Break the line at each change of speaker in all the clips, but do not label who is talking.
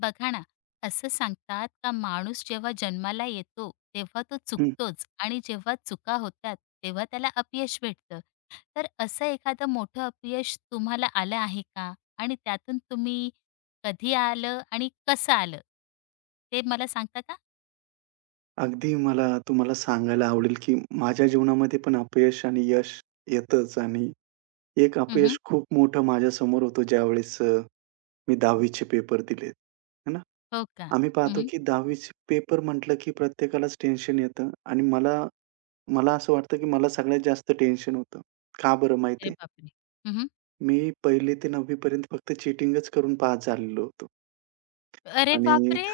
बघा ना, असं सांगतात का माणूस जेव्हा जन्माला येतो, तेव्हा तो
हं.
चुकतोच आणि जेव्हा चुका होतात, तेव्हा त्याला अपयश भेटतं. तर असं एखादं मोठं अपयश तुम्हाला आलं आहे का? आणि त्यातून तुम्ही कधी आलं आणि कसं आलं? ते मला सांगता का?
अगदी मला तुम्हाला सांगायला आवडेल, की माझ्या जीवनामध्ये पण अपयश आणि यश येतंच आणि एक
हं.
अपयश खूप मोठं माझ्यासमोर होतं, ज्यावेळेस मी 10वी पेपर दिलेत. है ना.
हो का?
आम्ही पाहतो,
हं.
की 10वी पेपर म्हटलं, की प्रत्येकालाच टेन्शन येतं आणि मला मला असं वाटतं, की मला सगळ्यात जास्त टेन्शन होतं. का बरं माहिती
अरे
आहे?
बापरे! हं.
मी 1ली ते 9वी पर्यंत फक्त चीटिंगच करून पास झालेलो होतो
अरे
आणि
बापरे!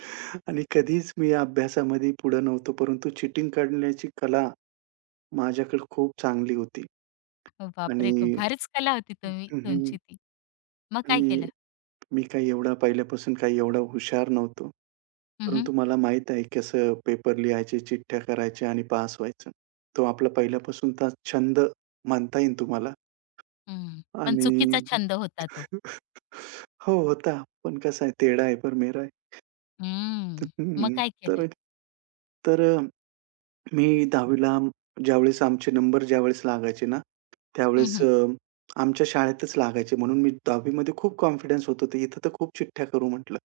आणि कधीच मी अभ्यासामध्ये पुढे नव्हतो, परंतु चीटिंग करण्याची कला माझ्याकडे खूप चांगली होती
बापरे! खूप
आणि
भारीच कला होती
हं,
तुम्ही
हं.
तुमची ती. मग काय
आणि
केलं?
मी काही एवढा हुशार नव्हतो.
हं, हं.
परंतु मला माहीत आहे कसं पेपर लिहायचे, चिठ्ठ्या करायच्या आणि पास व्हायचं. तो आपला पहिल्यापासूनचा छंद म्हणता येईल तुम्हाला.
पण
आणि
चुकीचा छंद होता तो.
हो, होता. पण कसं आहे, टेढा आहे पर मेरा है.
हं. मग
हं.
काय केलं?
तर तर अ, मी 10वी ला ज्यावेळेस आमचे नंबर लागायचे ना,
हं,
त्यावेळेस
हं.
अ, आमच्या शाळेतच लागायचे. म्हणून मी 10वी मध्ये खूप कॉन्फिडन्स होतो. तर इथं तर खूप चिठ्ठ्या करू म्हटलं.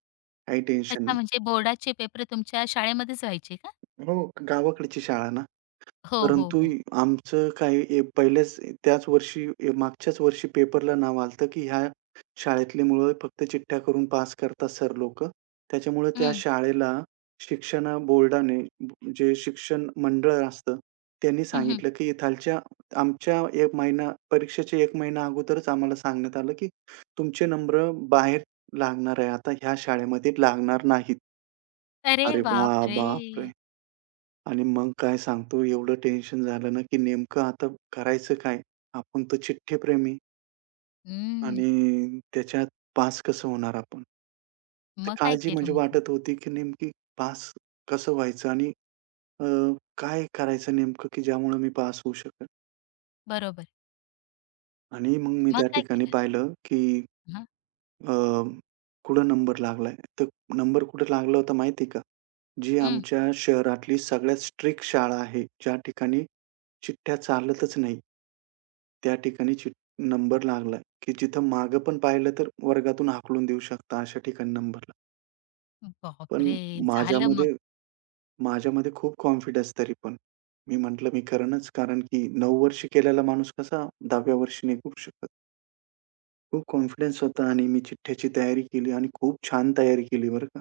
काही टेन्शन
अच्छा,
नाही.
म्हणजे बोर्डाचे पेपर तुमच्या शाळेमध्येच व्हायचे का?
हो, गावाकडची शाळा ना.
हो, हो,
परंतु
हो.
आमचं काय ए पहिल्याच त्याच वर्षी ए मागच्याच वर्षी पेपरला नाव आलं होतं, की ह्या शाळेतली मुलं फक्त चिठ्ठ्या करून पास करतात सर लोकं. त्याच्यामुळे त्या
हं.
शाळेला शिक्षण बोर्डाने, जे शिक्षण मंडळ असतं, त्यांनी
हं, हं.
सांगितलं, की खालच्या आमच्या 1 महिना परीक्षेच्या 1 महिना अगोदरच आम्हाला सांगण्यात आलं, की तुमचे नंबर बाहेर लागणार आहे. आता ह्या शाळेमध्ये लागणार नाहीत.
अरे
अरे
बापरे!
बापरे! आणि मग काय सांगतो, एवढं टेन्शन झालं ना, की नेमकं आता करायचं काय? आपण तर चिठ्ठीप्रेमी
हं.
आणि त्याच्यात पास कसं होणार आपण? तर
मग काय
काळजी
केलं
म्हणजे
मग तुम्ही?
वाटत होती, की नेमकी पास कसं व्हायचं आणि अ, काय करायचं नेमकं, की ज्यामुळे मी पास होऊ शकेल?
बरोबर.
आणि मग मी
मग
त्या
काय
ठिकाणी
केलं?
पाहिलं, की
हां.
अ, कुठं नंबर लागलाय. तर नंबर कुठे लागला होता माहिती का? जी
हं.
आमच्या शहरातली सगळ्यात स्ट्रिक्ट शाळा आहे, ज्या ठिकाणी चिठ्ठ्या चालतच नाही. त्या ठिकाणी नंबर लागला, की जिथं मागं पण पाहिलं तर वर्गातून हाकलून देऊ शकता अशा ठिकाणी नंबरला. पण
बापरे! झालं मग.
माझ्यामध्ये माझ्यामध्ये खूप कॉन्फिडन्स तरी पण. मी म्हटलं मी करेनच, कारण की 9 वर्षी केलेला माणूस कसा 10व्या वर्षी नाही करू शकत. खूप कॉन्फिडन्स होता आणि मी चिठ्ठ्याची तयारी केली आणि खूप छान तयारी केली बरं का.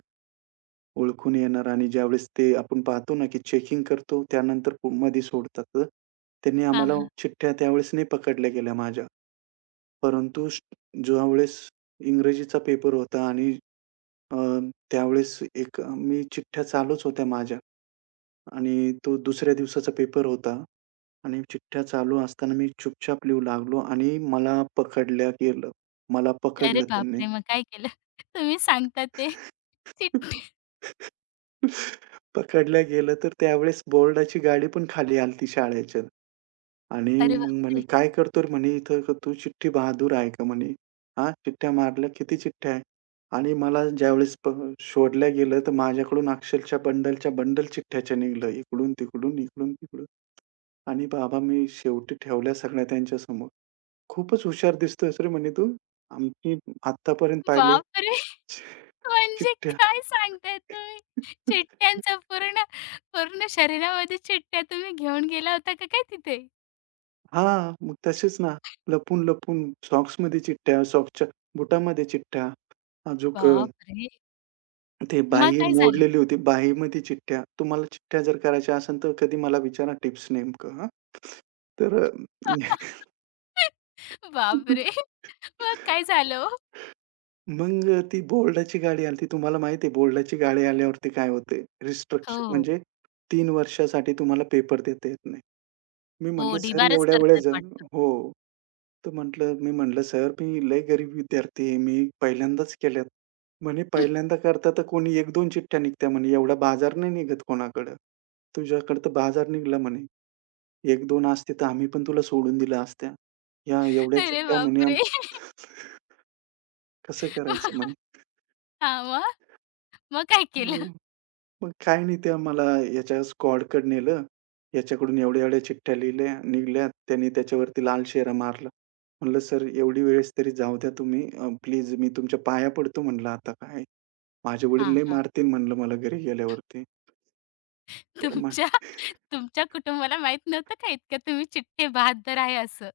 ओळखून येणार आणि ज्यावेळेस ते आपण पाहतो ना, की चेकिंग करतो त्यानंतर मध्ये सोडतात. तर त्यांनी
हां,
आम्हाला
हां.
चिठ्ठ्या त्यावेळेस नाही पकडल्या गेल्या माझ्या. परंतु ज्यावेळेस इंग्रजीचा पेपर होता आणि अ, त्यावेळेस एक मी चिठ्ठ्या चालूच होत्या माझ्या आणि तो दुसऱ्या दिवसाचा पेपर होता आणि चिठ्ठ्या चालू असताना मी चुपचाप लिहू लागलो आणि मला पकडल्या गेलं. मला
अरे
पकडलं त्यांनी.
बापरे! मग काय केलं? तुम्ही सांगता ते चिट्टी.
पकडल्या गेलं तर त्यावेळेस बोर्डाची गाडी पण खाली आली शाळेच्या. आणि
अरे
मग म्हणे,
बापरे!
"काय करतो रे?" म्हणे, "इथं का तू चिठ्ठी बहादूर आहे का?" म्हणे. "हां, चिठ्ठ्या मारल्या. किती चिठ्ठ्या आहे?" आणि मला ज्यावेळेस शोधल्या गेलं, तर माझ्याकडून अक्षरशः बंडलच्या बंडल चिठ्ठ्याच्या निघालं. इकडून-तिकडून, इकडून-तिकडून. आणि बाबा मी शेवटी ठेवल्या सगळ्या त्यांच्यासमोर. "खूपच हुशार दिसतोयस रे," म्हणे, "तू. आम्ही आत्तापर्यंत पाहिले
बापरे!
चि-
म्हणजे
चिठ्ठ्या."
काय सांगताय तुम्ही? चिट्ट्यांचा पूर्ण पूर्ण शरीरामध्ये चिट्ट्या तुम्ही घेऊन गेला होता का काय तिथे?
हां, मग तसेच ना, लपून-लपून सॉक्समध्ये चिठ्ठ्या, सॉक्सच्या बुटामध्ये चिठ्ठ्या, अजूक
बापरे!
ते
मग
बाही
काय झालं?
मोडलेली होती. बाहीमध्ये चिठ्ठ्या. तुम्हाला चिठ्ठ्या जर करायच्या असेल, तर कधी मला विचारा टिप्स नेमकं हां. तर अ,
बापरे! मग काय झालं ओ?
ती बोर्डाची गाडी आलती. तुम्हाला माहिती आहे बोर्डाची गाडी आल्यावरती काय होते? रिस्ट्रिक्शन
हो,
म्हणजे 3 वर्षासाठी तुम्हाला पेपर देता येत नाही. मी
हो.
म्हटलं, "सर
ढिबारच
एवढ्या वेळेस"
करतात वाटतं.
हो. तर म्हटलं, मी म्हटलं, "सर, मी लय गरीब विद्यार्थी आहे. मी पहिल्यांदाच केल्यात." म्हणे, "पहिल्यांदा करता तर कोणी 1-2 चिठ्ठ्या निघत्या म्हणे. एवढा बाजार नाही निघत कोणाकडं. तुझ्याकडं तर बाजार निघला म्हणे. 1-2 असते तर आम्ही पण तुला सोडून दिल्या असत्या. या एवढ्या
अरे
चिठ्ठ्या म्हणे
बापरे!
कसं करायचं?" म्हणे.
हां, मग? मग काय केलं?
मग मग काही नाही त्या मला याच्या स्क्वॉडकडे नेलं. याच्याकडून एवढ्या-एवढ्या चिठ्ठ्या लिहिल्या निघल्यात. त्याने त्याच्यावरती लाल शेरा मारला. म्हटलं, "सर, एवढी वेळेस तरी जाऊ द्या तुम्ही. प्लीज मी तुमच्या पाया पडतो." म्हटलं, "आता काय माझे वडील
हां,
लय
हां.
मारतील" म्हणलं मला घरी गेल्यावरती. तर मग
तुमच्या तुमच्या कुटुंबाला माहीत नव्हतं का इतक्या तुम्ही चिट्टे बहाद्दर आहे असं?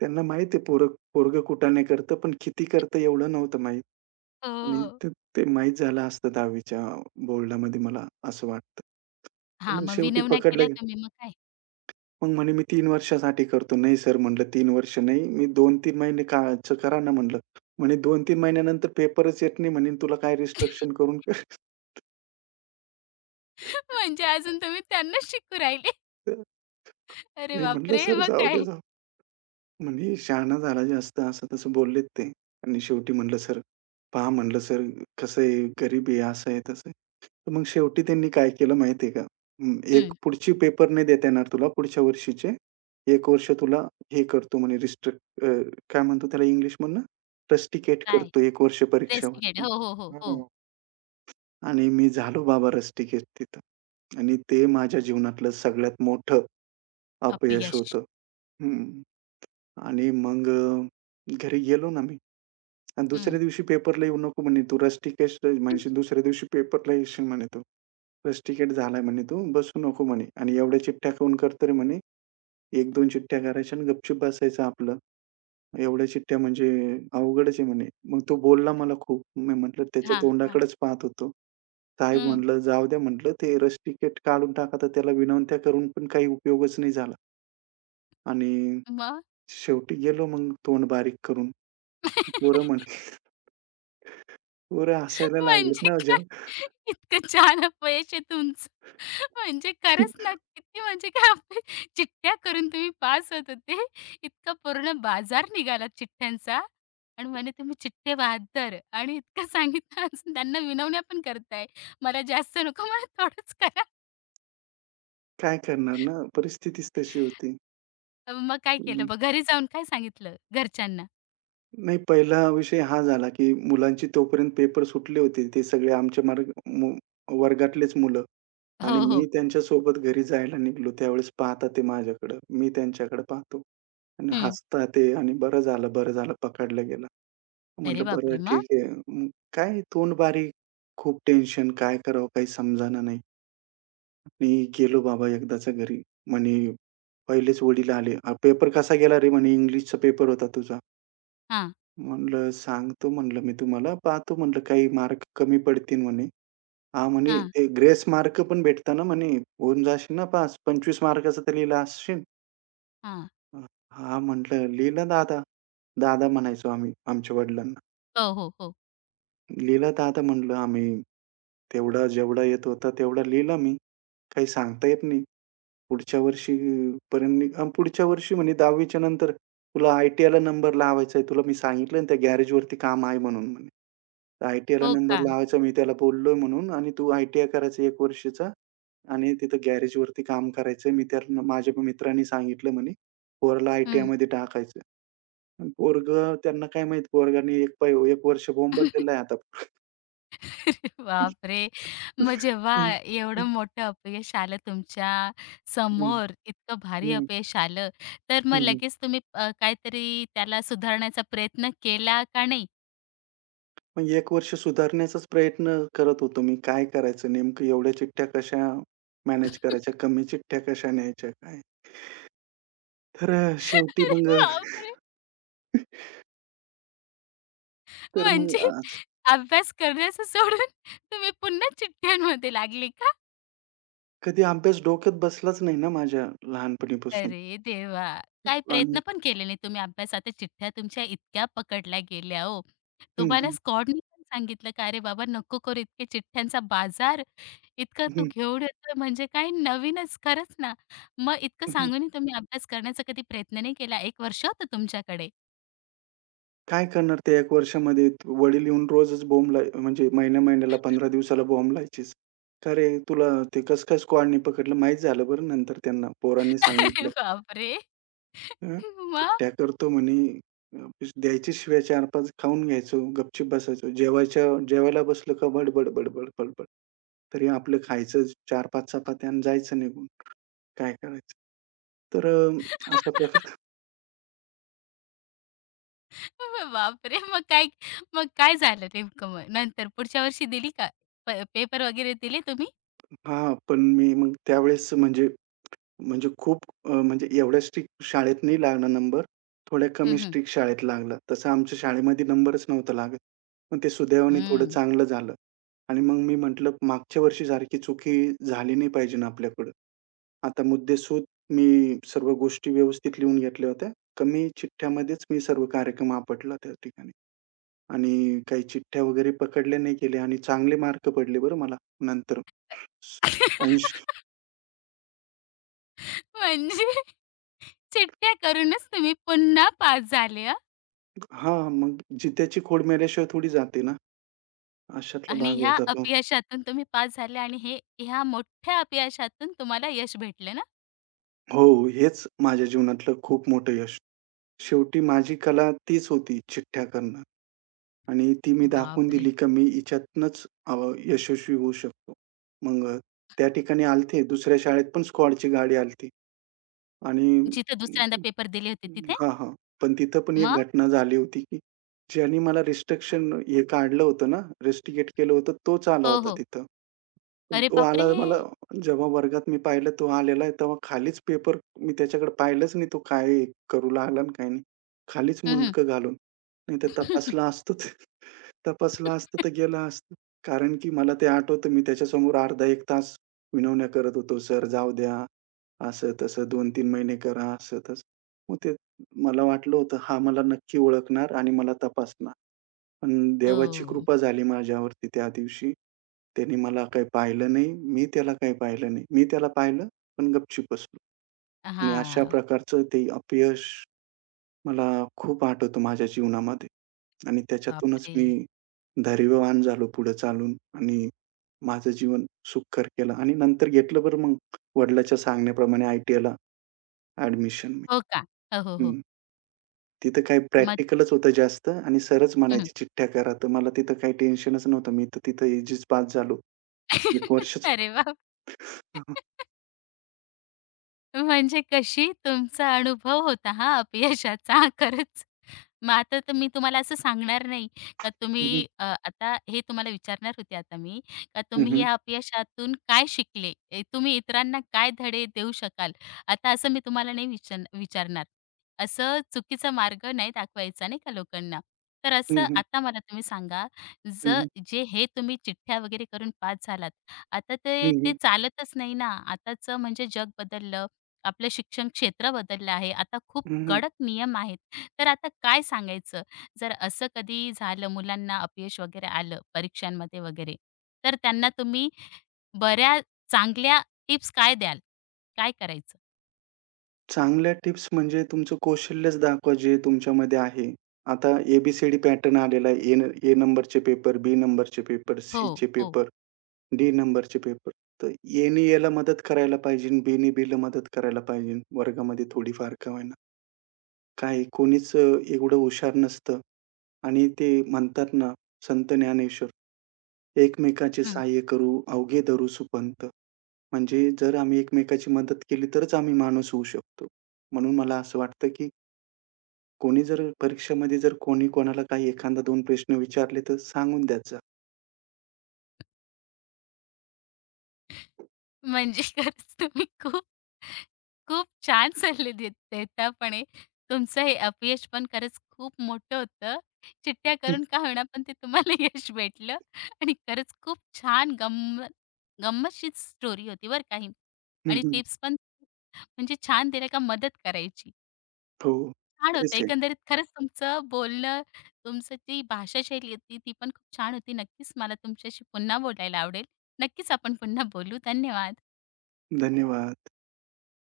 त्यांना माहिती आहे पोरगं कुटाणे करतं, पण किती करतं एवढं नव्हतं माहीत. आणि
हो.
ते ते माहीत झालं असतं 10वी च्या बोर्डामध्ये मला असं वाटतं. तर
हां,
मग
मग
शेवटी
विनवण्या
पकडलं
केल्या
गेलं.
तुम्ही मग काय?
मग म्हणे, "मी 3 वर्षासाठी करतो." "नाही सर," म्हणलं, "3 वर्ष नाही. मी 2-3 महिने कायचं करा ना," म्हणलं. म्हणे, "2-3 महिन्यानंतर पेपरच येत नाही म्हणे, तुला काय रिस्ट्रक्शन करून" कर.
म्हणजे अजून तुम्ही त्यांनाच शिकू राहिले. अरे
मी म्हटलं,
बापरे!
"सर
मग
जाऊ द्या,
काय?
जाऊ." म्हणजे शहाणा झाला जास्त असं-तसं बोललेत ते, आणि शेवटी म्हटलं, "सर, पहा," म्हटलं, "सर, कसं आहे, गरीब आहे, असं आहे, तसं आहे." तर मग शेवटी त्यांनी काय केलं माहिती का? अं, एक
हं.
पुढची पेपर नाही देता येणार तुला पुढच्या वर्षीचे. एक वर्ष तुला हे करतो म्हणे रिस्ट्रिक्ट. काय म्हणतो त्याला इंग्लिशमधनं? रस्टिकेट
काय?
करतो 1 वर्ष परीक्षा
रेस्ट
वस्तू.
केलं. हो, हो, हो, हो.
हो. आणि मी झालो बाबा रस्टिकेट तिथं, आणि ते माझ्या जीवनातलं सगळ्यात मोठं अपयश
अपयश.
होतं. हं. आणि घरी गेलो ना मी, आणि
हं.
दुसऱ्या दिवशी पेपरला येऊ नको म्हणे तू, रस्टिकेट म्हणशील, दुसऱ्या दिवशी पेपरला येशील म्हणे तू. रस्टिकेट झालाय म्हणे तू, बसू नको म्हणे, आणि एवढ्या चिठ्ठ्या काऊन करतो रे म्हणे. 1-2 चिठ्ठ्या करायच्या आणि गपचूप बसायचं आपलं. एवढ्या चिठ्ठ्या म्हणजे अवघडच आहे म्हणे. मग तो बोलला मला खूप. मी म्हटलं, त्याच्या
हां, हां.
तोंडाकडेच पाहत होतो. साहेब
हं.
म्हटलं जाऊ द्या म्हटलं ते रस्टिकेट काढून टाका, तर त्याला विनवण्या करून पण काही उपयोगच नाही झाला. आणि
मग?
शेवटी गेलो मग तोंड बारीक करून. पोरं म्हटली पोरं हसायला लागलेत
म्हणजे
ना
काय?
जेव्हा,
इतकं छान अपयश आहे तुमचं. म्हणजे खरंच ना, किती म्हणजे काय आपले चिठ्ठ्या करून तुम्ही पास होत होते. इतका पूर्ण बाजार निघाला चिठ्ठ्यांचा आणि म्हणे तुम्ही चिठ्ठे बहाद्दर आणि इतकं सांगितलं असून त्यांना विनवण्या पण करताय. मला जास्त नको, मला थोडंच करा.
काय करणार ना, परिस्थितीच तशी होती.
अं, मग काय केलं?
हं,
मग घरी जाऊन काय सांगितलं घरच्यांना?
नाही, पहिला विषय हा झाला, की मुलांची तोपर्यंत पेपर सुटले होते. ते सगळे आमच्या मार्ग मु वर्गातलेच मुलं, आणि
हो,
मी
हो.
त्यांच्यासोबत घरी जायला निघालो. त्यावेळेस पाहता ते माझ्याकडं, मी त्यांच्याकडे पाहतो, आणि
हं.
हसता ते आणि "बरं झालं, बरं झालं पकडला गेला."
अरे
म्हटलं, "बरं
बापरे! मग?
ठीक आहे." मग काय तोंड बारीक, खूप टेन्शन, काय करावं काही समजेना नाही. मी गेलो बाबा एकदाचा घरी. म्हणे पहिलेच वडील आले. "अ, पेपर कसा गेला रे?" म्हणे, "इंग्लिशचा पेपर होता तुझा."
हां,
म्हणलं, "सांगतो" म्हणलं मी तुम्हाला. "पाहतो" म्हणलं, "काही मार्क कमी पडतील" म्हणे. "हां" म्हणे,
हां,
"ते ग्रेस मार्क पण भेटतं ना" म्हणे. "होऊन जाशील ना पास? 25 मार्काचं तर लिहिलं असशील?"
हां.
अ, म्हटलं, "लिहिलं दादा." दादा म्हणायचो आम्ही आमच्या वडिलांना.
हो, हो, हो.
"लिहिलं दादा" म्हणलं आम्ही. तेवढा जेवढा येत होता तेवढा लिहिला मी. काही सांगता येत नाही. पुढच्या वर्षी पर्यंत निघ अ, पुढच्या वर्षी म्हणे 10वी च्या नंतर तुला आय-टी-आयला नंबर लावायचा आहे. तुला मी सांगितलं ना त्या गॅरेजवरती काम आहे म्हणून म्हणे. आय-टी-आयला
हो
नंबर
का?
लावायचा मी त्याला बोललोय म्हणून, आणि तू आय-टी-आय करायचा 1 वर्षाचा आणि तिथं गॅरेजवरती काम करायचं मी त्यांना, माझ्या मित्रांनी सांगितलं म्हणे, पोराला
हं.
आय-टी-आयमध्ये टाकायचं आहे. पण त्यांना काय माहीत पोरगाने 1 वर्ष बोंबललेलं आहे आता.
अरे बापरे! मग जेव्हा
हं,
एवढं
हं,
मोठं अपयश आलं तुमच्या
हं,
समोर, इतकं भारी
हं,
अपयश आलं, तर मग लगेच तुम्ही काहीतरी त्याला सुधारण्याचा प्रयत्न केला का नाही?
मग 1 वर्ष सुधारण्याचाच प्रयत्न करत होतो मी. काय करायचं नेमकं, एवढ्या चिठ्ठ्या कशा मॅनेज करायच्या, कमी चिठ्ठ्या कशा न्यायच्या काय? शेवटी
अरे
मग
बापरे!
अ, तर मग
म्हणजे
अ,
अभ्यास करण्याचं सोडून तुम्ही पुन्हा चिठ्ठ्यांमध्ये लागले का?
कधी अभ्यास डोक्यात बसलाच नाही ना माझ्या लहानपणीपासून.
अरे देवा! काय
आणि
प्रयत्न पण केले नाही तुम्ही अभ्यासात. त्या चिठ्ठ्या तुमच्या इतक्या पकडल्या गेल्या हो.
हं,
तुम्हाला
हं,
स्कॉडनी पण सांगितलं का, "अरे बाबा नको करू इतके चिठ्ठ्यांचा बाजार. इतकं तू
हं,
घेऊन येतोय म्हणजे काय नवीनच." खरंच ना. मग इतकं
हं,
सांगूनही तुम्ही अभ्यास करण्याचा कधी प्रयत्न नाही केला. 1 वर्ष होतं तुमच्याकडे.
काय करणार त्या 1 वर्षामध्ये, वडील येऊन रोजच बोंब लाय, म्हणजे महिन्या महिन्याला 15 दिवसाला बोंब लावायचीच. "का रे तुला ते कसं काय स्क्वॉडनी पकडलं?" माहीत झालं बरं नंतर त्यांना पोरांनी
अरे
सांगितलं.
बापरे!
हं,
मग?
सुट्ट्या करतो म्हणे. अ, द्यायचे शिव्या 4-5, खाऊन घ्यायचो, गपचूप बसायचो. जेवायला बसलो का बडबड, बडबड, बडबड. तरी आपलं खायचं 4-5 चपात्या आणि जायचं निघून. काय करायचं? तर अ, अशा प्रकारे
मग बापरे! मग काय झालं नेमकं मग नंतर? पुढच्या वर्षी दिली का? पेपर वगैरे दिले तुम्ही?
हां, पण मी मग त्यावेळेस म्हणजे म्हणजे खूप, म्हणजे एवढ्या स्ट्रिक्ट शाळेत नाही लागला नंबर. थोड्या कमी
हं,
स्ट्रिक्ट शाळेत लागला. तसं आमच्या शाळेमध्ये नंबरच नव्हता लागत. पण ते सुदैवाने थोडं
हं.
चांगलं झालं. आणि मग मी म्हटलं मागच्या वर्षीसारखी चुकी झाली नाही पाहिजे ना आपल्याकडं. आता मुद्देसूद मी सर्व गोष्टी व्यवस्थित लिहून घेतल्या होत्या. कमी चिठ्ठ्यामध्येच मी सर्व कार्यक्रम आपटला त्या ठिकाणी. आणि काही चिठ्ठ्या वगैरे पकडल्या नाही गेल्या आणि चांगले मार्क पडले बरं मला नंतर. 80.
म्हणजे चिट्ट्या करूनच तुम्ही पुन्हा पास झाले हं.
हां, मग जित्याची खोड मेल्याशिवाय थोडी जाते ना, अशातला
आणि
भाग
ह्या
होता तो.
अपयशातून तुम्ही पास झाले आणि ह्या मोठ्या अपयशातून तुम्हाला यश भेटलं ना?
हो, हेच माझ्या जीवनातलं खूप मोठं यश. शेवटी माझी कला तीच होती चिठ्ठ्या करणं, आणि ती मी दाखवून
बापरे!
दिली का मी हिच्यातनंच यशस्वी होऊ शकतो. मग अ, त्या ठिकाणी आलते, दुसऱ्या शाळेत पण स्क्वॉडची गाडी आली आणि
जिथे दुसऱ्यांदा पेपर दिले होते तिथे?
हां, हां. पण तिथं पण एक
मग?
घटना झाली होती, की ज्याने मला रिस्ट्रिक्शन हे काढलं होतं ना, रिस्ट्रिकेट केलं होतं, तोच आला
हो,
होता
हो.
तिथं. पण
अरे
तो आला
बापरे!
मला, जेव्हा वर्गात मी पाहिलं तो आलेला आहे, तेव्हा खालीच पेपर, मी त्याच्याकडे पाहिलंच नाही तो काय करू लागला आणि काही नाही. खालीच
हं, हं.
मुंडकं घालून. नाहीतर तपासलं असतं. तर गेलं असतं. कारण की मला ते आठवतं मी त्याच्यासमोर अर्धा 1 तास विनवण्या करत होतो, "सर जाऊ द्या, असं-तसं 2-3 महिने करा." असं-तसं. मग ते, मला वाटलं होतं हा मला नक्की ओळखणार आणि मला तपासणार. पण देवाची
हो.
कृपा झाली माझ्यावरती त्या दिवशी. त्याने मला काही पाहिलं नाही, मी त्याला काही पाहिलं नाही. मी त्याला पाहिलं, पण गपचूप बसलो, आणि अशा
हां.
प्रकारचं ते अपयश मला खूप आठवतं माझ्या जीवनामध्ये, आणि त्याच्यातूनच
बापरे!
मी धैर्यवान झालो पुढे चालून आणि माझं जीवन सुखकर केलं, आणि नंतर घेतलं बरं मग वडिलांच्या सांगण्याप्रमाणे आय-टी-आयला ॲडमिशन मी.
हो का? हो, हो, हो.
हं. तिथं काही
मग
प्रॅक्टिकलच होतं जास्त आणि सरच
हं.
म्हणायचे चिठ्ठ्या करा, तर मला तिथं काही टेन्शनच नव्हतं. मी तर तिथं इझीच पास झालो. 1 वर्षच.
अरे वाह!
हं,
म्हणजे कशी तुमचा अनुभव होता हा अपयशाचा खरंच. मग आता तर मी तुम्हाला असं सांगणार नाही का
हं.
तुम्ही आता हे तुम्हाला विचारणार होते आता मी का
हं,
तुम्ही
हं.
या अपयशातून काय शिकले? ए, तुम्ही इतरांना काय धडे देऊ शकाल? आता असं मी तुम्हाला नाही विचारणार. असं चुकीचा मार्ग नाही दाखवायचा नाही का लोकांना. तर
हं,
असं
हं.
आता मला तुम्ही सांगा, ज
हं, हं.
जे हे तुम्ही चिठ्ठ्या वगैरे करून पास झालात. आता ते
हं,
ते
हं.
चालतच नाही ना. आताचं म्हणजे जग बदललं. आपलं शिक्षण क्षेत्र बदललं आहे. आता खूप
हं,
कडक नियम आहेत. तर आता काय सांगायचं? जर असं कधी झालं मुलांना अपयश वगैरे आलं परीक्षांमध्ये वगैरे, तर त्यांना तुम्ही बऱ्या चांगल्या टिप्स काय द्याल? काय करायचं?
चांगल्या टिप्स म्हणजे तुमचं कौशल्यच दाखवा जे तुमच्यामध्ये आहे. आता पॅटर्न आलेला आहे. ए नंबरचे पेपर, बी नंबरचे पेपर,
हो,
सीचे
हो.
पेपर, डी नंबरचे पेपर. तर एने एला मदत करायला पाहिजे, बीने बीला मदत करायला पाहिजे वर्गामध्ये थोडीफार का होईना. काही कोणीच एवढं हुशार नसतं, आणि ते म्हणतात ना, संत ज्ञानेश्वर, "एकमेकाचे
हं.
सहाय्य करू, अवघे धरू सुपंथ." म्हणजे जर आम्ही एकमेकाची मदत केली तरच आम्ही माणूस होऊ शकतो. म्हणून मला असं वाटतं, की कोणी जर परीक्षेमध्ये जर कोणी कोणाला काही एखादा 2 प्रश्न विचारले तर सांगून द्यायचा.
म्हणजे खरंच तुम्ही खूप, खूप छान सल्ले देत देता पण आहे. तुमचं हे अपयश पण खरंच खूप मोठं होतं. चिट्ट्या करून का होईना, पण ते तुम्हाला यश भेटलं आणि खरंच खूप छान गंमतशीर स्टोरी होती बरं का ही. आणि टिप्स पण म्हणजे छान दिल्या का मदत करायची.
हो,
छान होतं
तेच आहे.
एकंदरीत खरंच तुमचं बोलणं, तुमचं जी भाषा शैली होती ती पण खूप छान होती. नक्कीच मला तुमच्याशी पुन्हा बोलायला आवडेल. नक्कीच आपण पुन्हा बोलू. धन्यवाद.
धन्यवाद.